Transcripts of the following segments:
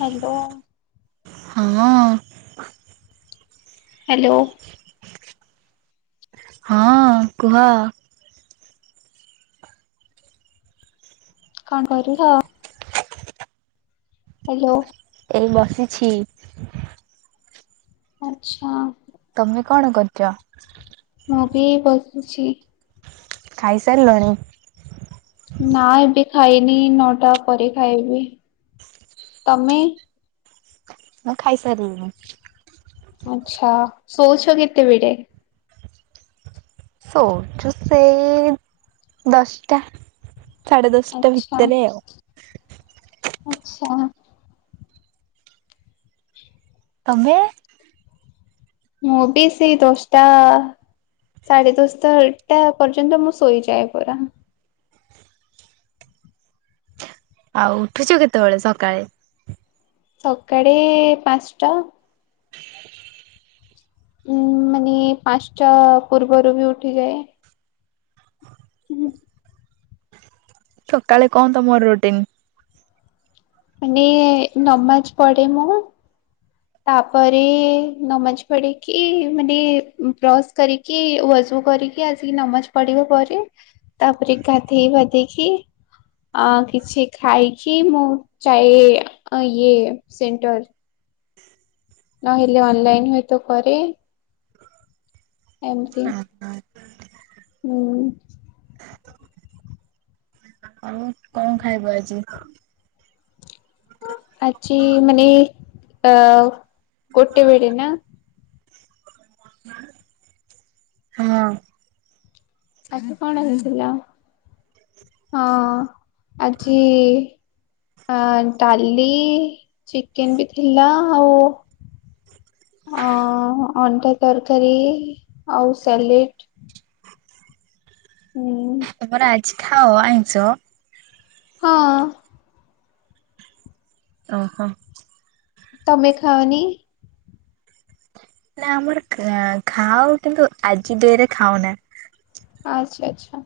Hello ହଁ ଅଁ। Hello. ହଁ କୁହ। କଣ କରୁଚ? ହ୍ୟାଲୋ। ଏଇ ବସିଛି। ଆଚ୍ଛା। ତମେ କଣ କରଛ? ମୁଁ ବି ବସିଛି। ଖାଇସାରିଲଣି? ନା ଏବେ ଖାଇନି ନଅଟା ପରେ ଖାଇବି ତମେ? ମୁଁ ଖାଇସାରିଲିଣୀ। ଆଛା ଶୋଉଛ କେତେବେଳେ? ଶୋଉଚୁ ସେଇ ଦଶଟା। ସାଢେ ଦଶଟା ଆଚ୍ଛା ଭିତରେ ଆଉ। ଆଚ୍ଛା। ତମେ? ମୁଁ ବି ସେଇ ଦଷ୍ଟା ସାଢ଼େ ଦଶଟା ଏକ ଟା ପର୍ଯ୍ୟନ୍ତ ମୁଁ ଶୋଇଯାଏ ପରା। ଆଉ ଉଠୁଛ କେତେବେଳେ ସକାଳେ? ସକାଳେ ପାଞ୍ଚଟା। ଉଁ ମାନେ ପାଞ୍ଚଟା ପୂର୍ବରୁ ବି ଉଠିଯାଏ। ସକାଳେ କଣ ତମର ରୁଟିନ୍? ମାନେ ନମାଜ ପଢେ ମୁଁ ତାପରେ ନମାଜ ପଡିକି ମାନେ ବ୍ରସ୍ କରି କି ୱାଜୁ କରିକି ଆସିକି ନମାଜ ପଢିବା ପରେ ତାପରେ ଗାଧେଇ ବାଧେଇକି ଅ କିଛି ଖାଇକି ମୁଁ ଚାଏ ଇଏ ସେଣ୍ଟର। ନହେଲେ ଅନଲାଇନ ହୁଏତ କରେ। ଏମ୍ତି ହଁ ହଁ ହୁଁ। ଆଉ କ କଣ ଖାଇବ ଆଜି? ଆଜି ମାନେ ଅ ଗୋଟେ ବେଡେ ନା? ହଁ। ଆଜି କଣ ହେଇଥିଲା? ଆ ଡାଲି, ଚିକେନ୍ ବି ଥିଲା ଆଉ ଅ ଅଣ୍ଡା ତରକାରୀ ଆଉ ସାଲେଟ୍। ଉଁ ତମର ଆଜି ଖାଅ ଆଇଁଷ? ହଁ। ଓହୋ। ତମେ ଖାଅନି? ନା ଆମର ଖା ଖାଉ କିନ୍ତୁ ଆଜି ଡେ ରେ ଖାଉନା। ଆଚ୍ଛା-ଆଚ୍ଛା।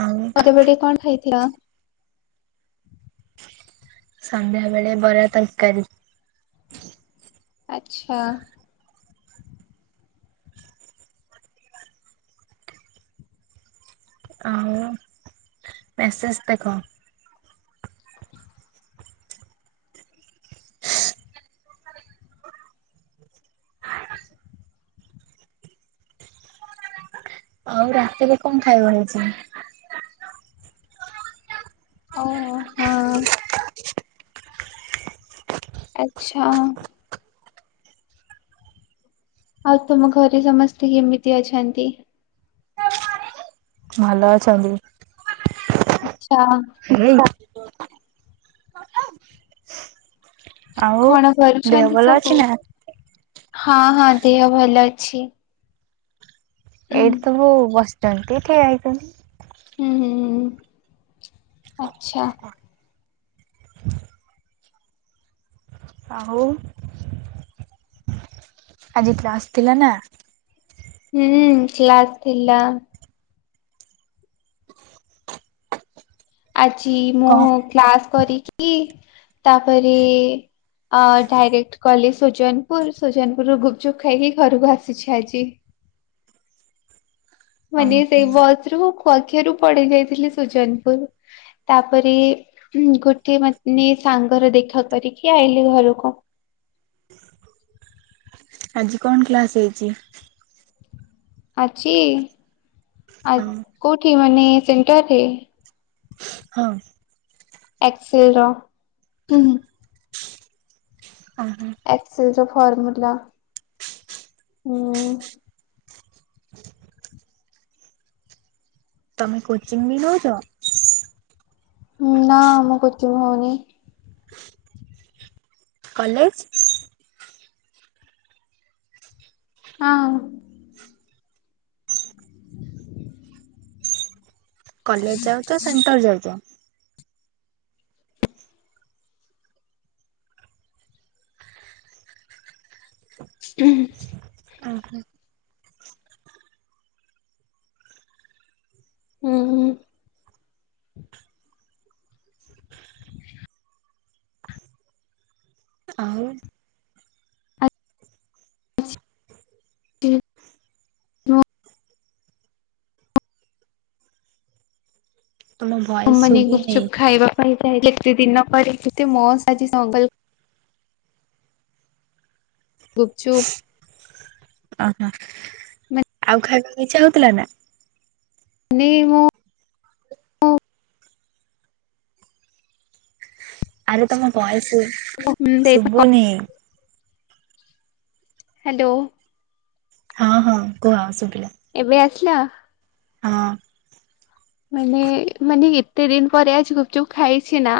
ଆଉ [unintelligible] କଣ ଖାଇଥିଲ? ସନ୍ଧ୍ୟାବେଳେ ବରା, ତରକାରୀ। ଆଚ୍ଛା। ଆଉ ମେସେଜ୍ ଦେଖ ଆଉ ରାତିରେ କଣ ଖାଇବା ହେଇଚି? ଓହୋ, ହଁ। ଆଚ୍ଛା। ଆଉ ତମ ଘରେ ସମସ୍ତେ କେମିତି ଅଛନ୍ତି? ଭଲ ଅଛନ୍ତି। ଆଚ୍ଛା। [inaudible] ଆଉ କଣ ଦେହ କରୁଛନ୍ତି ଭଲ ଅଛି ସବୁ? ନା? ହୁଁ ଏଇଠି ସବୁ ବସିଚନ୍ତି ଠିଆ ହେଇଚନ୍ତି। ହୁଁ-ହୁଁ-ହୁଁ ଆଚ୍ଛା। ଆଉ ଆଜି କ୍ଲାସ୍ ଥିଲା ନା? ହୁଁ କ୍ଲାସ୍ ଥିଲା। ଆଜି ମୁଁ କଣ କ୍ଲାସ୍ କରିକି ତାପରେ ଅ ଡାଇରେକ୍ଟ ଗଲି ସୁଜନପୁର, ସୁଜନପୁରରୁ ଗୁପଚୁପ୍ ଖାଇକି ଘରକୁ ଆସିଛି ଆଜି। ମାନେ ଓହୋ ସେଇ ବସ୍ ରୁ [unintelligible] ପଡେଇ ଯାଇଥିଲି ସୁଜନପୁର। ତାପରେ ଗୋଟେ ମାନେ ସାଙ୍ଗର ଦେଖା କରିକି ଆଇଲିି ଘରକୁ। ଆଜି କଣ କ୍ଲାସ୍ ହେଇଚି? ଆଜି ଆ ହଁ କୋଉଠି ମାନେ ସେଣ୍ଟରରେ? ହଁ। ଏକ୍ସେଲ୍ ର। ଓହୋ ଏକ୍ସେଲ୍ ର ଫର୍ମୁଲା ହୁଁ। ତମେ କୋଚିଙ୍ଗ ବି ନଉଚ? ନା ମୁଁ କୋଚିଙ୍ଗ ହଉନି। କଲେଜ୍ ହଁ। କଲେଜ୍ ଯାଉଚ ସେଣ୍ଟର ଯାଉଚ? ହୁଁ। ଓହୋ। ଉଁ ହୁଁ। ଆଉ? [unintelligible] ତମ ତ ଭଏସ ମାନେ ଶୁଭୁନି ଗୁପଚୁପ୍ ଖାଇବା ପାଇଁ ଯାଏ ଏତେ ଦିନ ପରେ କେତେ ମସ୍ତ ଆଜି ସେଅଙ୍କଲ୍ ଗୁପଚୁପ୍ ଓହୋ ଆଉ ଖାଇବାକୁ ଇଚ୍ଛା ହଉଥିଲାନା? ନେଇ ମୁଁ ଆରେ ତମ ଭଏସ୍ ହ୍ୟାଲୋ ଶୁବୁନି। ହାଲୋ। ହଁ ହଁ କୁହ ଶୁଭିଲା। ଏବେ ଆସିଲା? ହଁ। ମାନେ ମାନେ ଏତେ ଦିନପରେ ଆଜି ଗୁପଚୁପ୍ ଖାଇଚିନା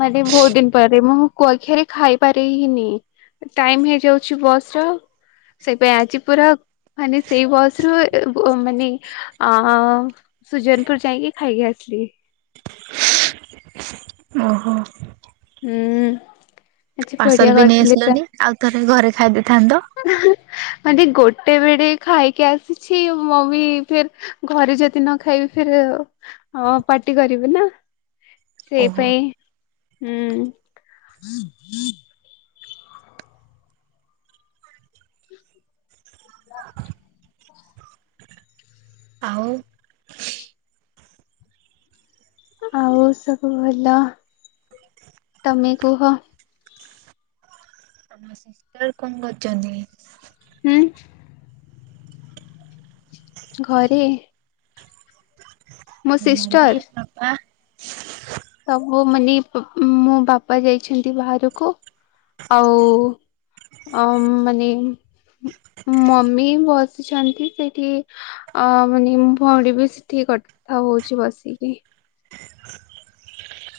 ମାନେ ବହୁତ୍ ଦିନ ପରେ ମୁଁ କୁଆକ୍ଷିଆରେ ଖାଇପାରେହିନି। ଟାଇମ୍ ହେଇଯାଉଚି ବସର ସେଇତିପାଇଁ ଆଜି ପୁରା ମାନେ ସେଇ ବସରୁ ବ ମାନେ ଅ ସୁଜନପୁର ଯାଇକି ଖାଇକି ଆସିଲି। ଓହୋ। ହୁଁ। ଆଜି ବଢିଆ ପାର୍ସଲବି ନେଇ କରିଥିଲେ ଆସିଲନି ସାର୍ ଆଉ ଥରେ ଘରେ ଖାଇ ଦେଇଥାନ୍ତ? ମାନେ ଗୋଟେ ବେଳେ ଖାଇକି ଆସିଚି ମମି ଫେର୍ ଘରେ ଯଦି ନଖାଇବି ଫେରେ ପାର୍ଟି କରିବେନା। ଓହୋ ସେଇପାଇଁ ହୁଁ। [unintelligible] ଆଉ? ଆଉ ସବୁ ଭଲ ତମେ କୁହ? ସିଷ୍ଟର କଁ କରୁଚନ୍ତି? ହୁଁ। ଘରେ। ମୋ ସିଷ୍ଟର। ମମି ବାପା ସବୁ ମାନେ ମୋ ବାପା ଯାଇଛନ୍ତି ବାହାରକୁ ଆଉ ଆଉ ମାନେ ମମି ବସିଛନ୍ତି ସେଇଠି ଅ ମାନେ ଭୋଉଣୀବି ସେଠି କଥା ହଉଚି ବସିକି।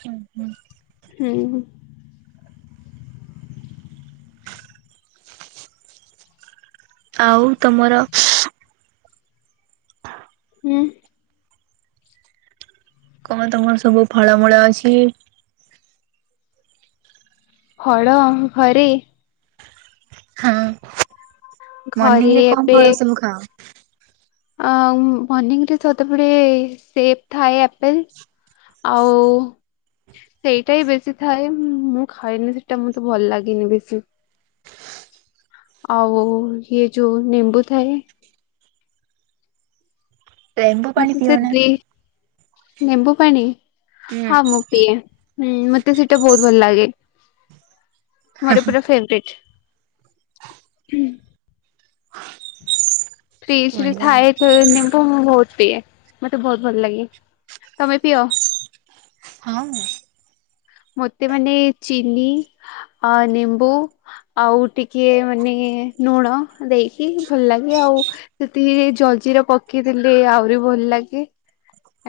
ଉଁ ହୁଁ। ହୁଁ। ଆଉ ତମର ଉଁ କଣ ତମର ସବୁ ଫଳମୂଳ ଅଛି? ଫଳ ଘରେ? ହଁ ଘରେ ମର୍ଣିିଂରେ କଁ ଫଳ ସବୁ ଖାଅ? ଆ ବନିଂରେ ସଦାବେଳେେ ସେପ ଥାଏ ଆପଲ। ଆଉ ସେଇଟା ହଁ ବେଶୀ ଥାଏ। ମୁଁ ଖାଏନି ସେଇଟା ମତେ ଭଲ ଲାଗିନି ବେଶୀ। ଆଉ ହିଏ ଯଉ ନିମ୍ବୁ ଥାଏ ଲେମ୍ବୁ ପାଣି ମତେ ସେ ପିଅ ନା? ଦି ନେମ୍ବୁ ପାଣି। ହଁ, ମୁଁ ପିଏ। ହୁଁ, ମତେ ସେଇଟା ବହୁତ ଭଲ ଲାଗେ। ମୋର ପୁରା ଫେଭରେଟ। ଫ୍ରିଜ ରେ ବଢିଆ ଥାଏ ନିମ୍ବୁ ମୁଁ ବହୁତ ପିଏ। ମତେ ବହୁତ ଭଲ ଲାଗେ। ତମେ ପିଅ? ହଁ। ମୋତେ ମାନେ ଚିନି ଆ ନିମ୍ବୁ ଆଉ ଟିକେ ମାନେ ଲୁଣ ଦେଇକି ଭଲ ଲାଗେ ଆଉ। ସେଥିରେ ଜଲଜିରା ପକେଇଦେଲେ ଆହୁରି ଭଲ ଲାଗେ।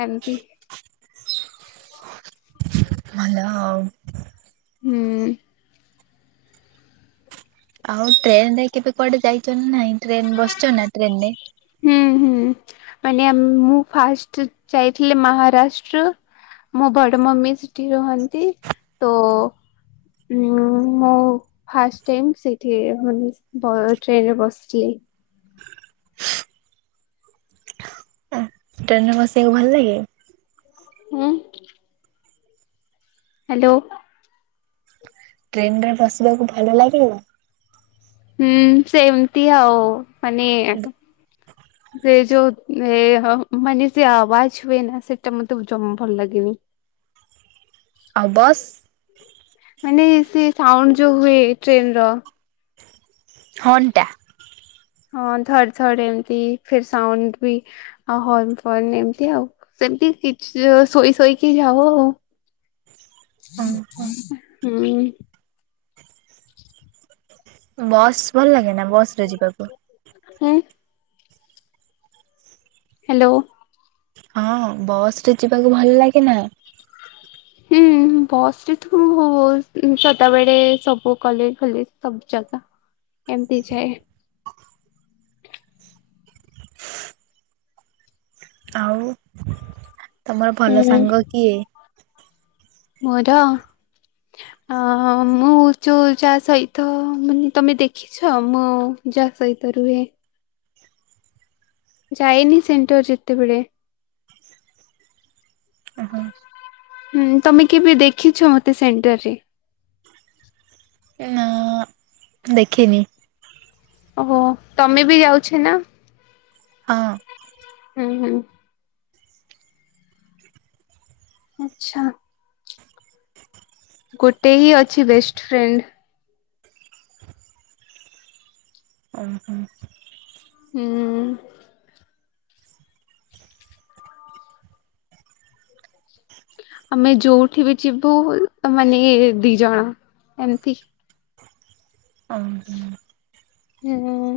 ଏମତି ଭଲ ଆଉ। ହୁଁ। ଆଉ ଟ୍ରେନ ରେ କେବେ କୁଆଡେ ଯାଇଛ ନାଇଁ ଟ୍ରେନରେ ବସିଚ ନା ଟ୍ରେନ ରେ? ହୁଁ ହୁଁ, ମାନେ ଆମ ମୁଁ ଫାଷ୍ଟ ଯାଇଥିଲି ମହାରାଷ୍ଟ୍ର। ମୋ ବଡ ମମି ସେଠି ରୁହନ୍ତି। ତୋ ହଁ, ମୁଁ ଫାଷ୍ଟ ଟାଇମ ସେଥିରେ ବ ଟ୍ରେନରେ ବସିିଚି। ଟ୍ରେନରେ ବସିବାକୁ ଭଲ ଲାଗେ? ଉଁ? ହ୍ୟାଲୋ। ଟ୍ରେନ ରେ ବସିବାକୁ ଭଲ ଲାଗେ? ହୁଁ, ସେମିତି ଆଉ। ମାନେ ସେ ଯୋଉ ଏ ମାନେ ସେ ଆବାଜ ହୁଏ ନା ସେଇଟା ମତେ ଜମା ଭଲ ଲାଗେନି। ଆବାସ ମାନେ ସେ ସାଉଣ୍ଡ ଯୋଉ ହୁଏ, ଟ୍ରେନର। ହର୍ନ ଟା। ହଁ, ଧର୍ଡ ଧର୍ଡ ଏମିତି ଫିର୍ ସାଉଣ୍ଡ ବି ଆଉ ହର୍ନ, ଫର୍ନ ଏମତି ଆଉ। ସେମତି କିଛି ଶୋଇ ଶୋଇକି ଯାଉ ଆଉ। ଓହୋ। ହୁଁ। ଆଉ ବସ୍ ଭଲ ଲାଗେନା, ବସ୍ ରେ ଯିବାକୁ? ଉଁ? ହ୍ୟାଲୋ। ହଁ, ବସ୍ ରେ ଯିବାକୁ ଭଲ ଲାଗେନା? ହୁଁ। ବସ ରେ ତ ସଦାବେଳେ ସବୁ କଲେଜ, ଫଲେଜ ସବୁ ଜାଗା ଏମତି ଯାଏ। ଆଉ ତମର ଭଲ ହୁଁ ସାଙ୍ଗ କିଏ? ମୋର? ଅ ମୁଁ ଚୁ ଯାହା ସହିତ ମାନେ ତମେ ଦେଖି ଛ, ମୁଁ ଯାହା ସହିତ ରୁହେ? ଯାଏନି ସେଣ୍ଟର୍ ଯେତେବେଳେେ। ଓହୋ। ହୁଁ ତମେ କେବେ ଦେଖିଛ, ମତେ ସେଣ୍ଟରରେ? ନା। ଦେଖିନି। ଓହୋ ତମେ ବି ଯାଉଛେ ନା? ହଁ। ହୁଁ ହୁଁ। ଆଛା। ଗୋଟେ ହିଁ ଅଛି ବେଷ୍ଟ ଫ୍ରେଣ୍ଡ। ଓହୋ। ହୁଁ। ଆମେ ଯୋଉଠିବି ଯିବୁ ମାନେ ଆମେ ଦିଜଣ ଏମିତି। ହଁ ହଁ। ହୁଁ।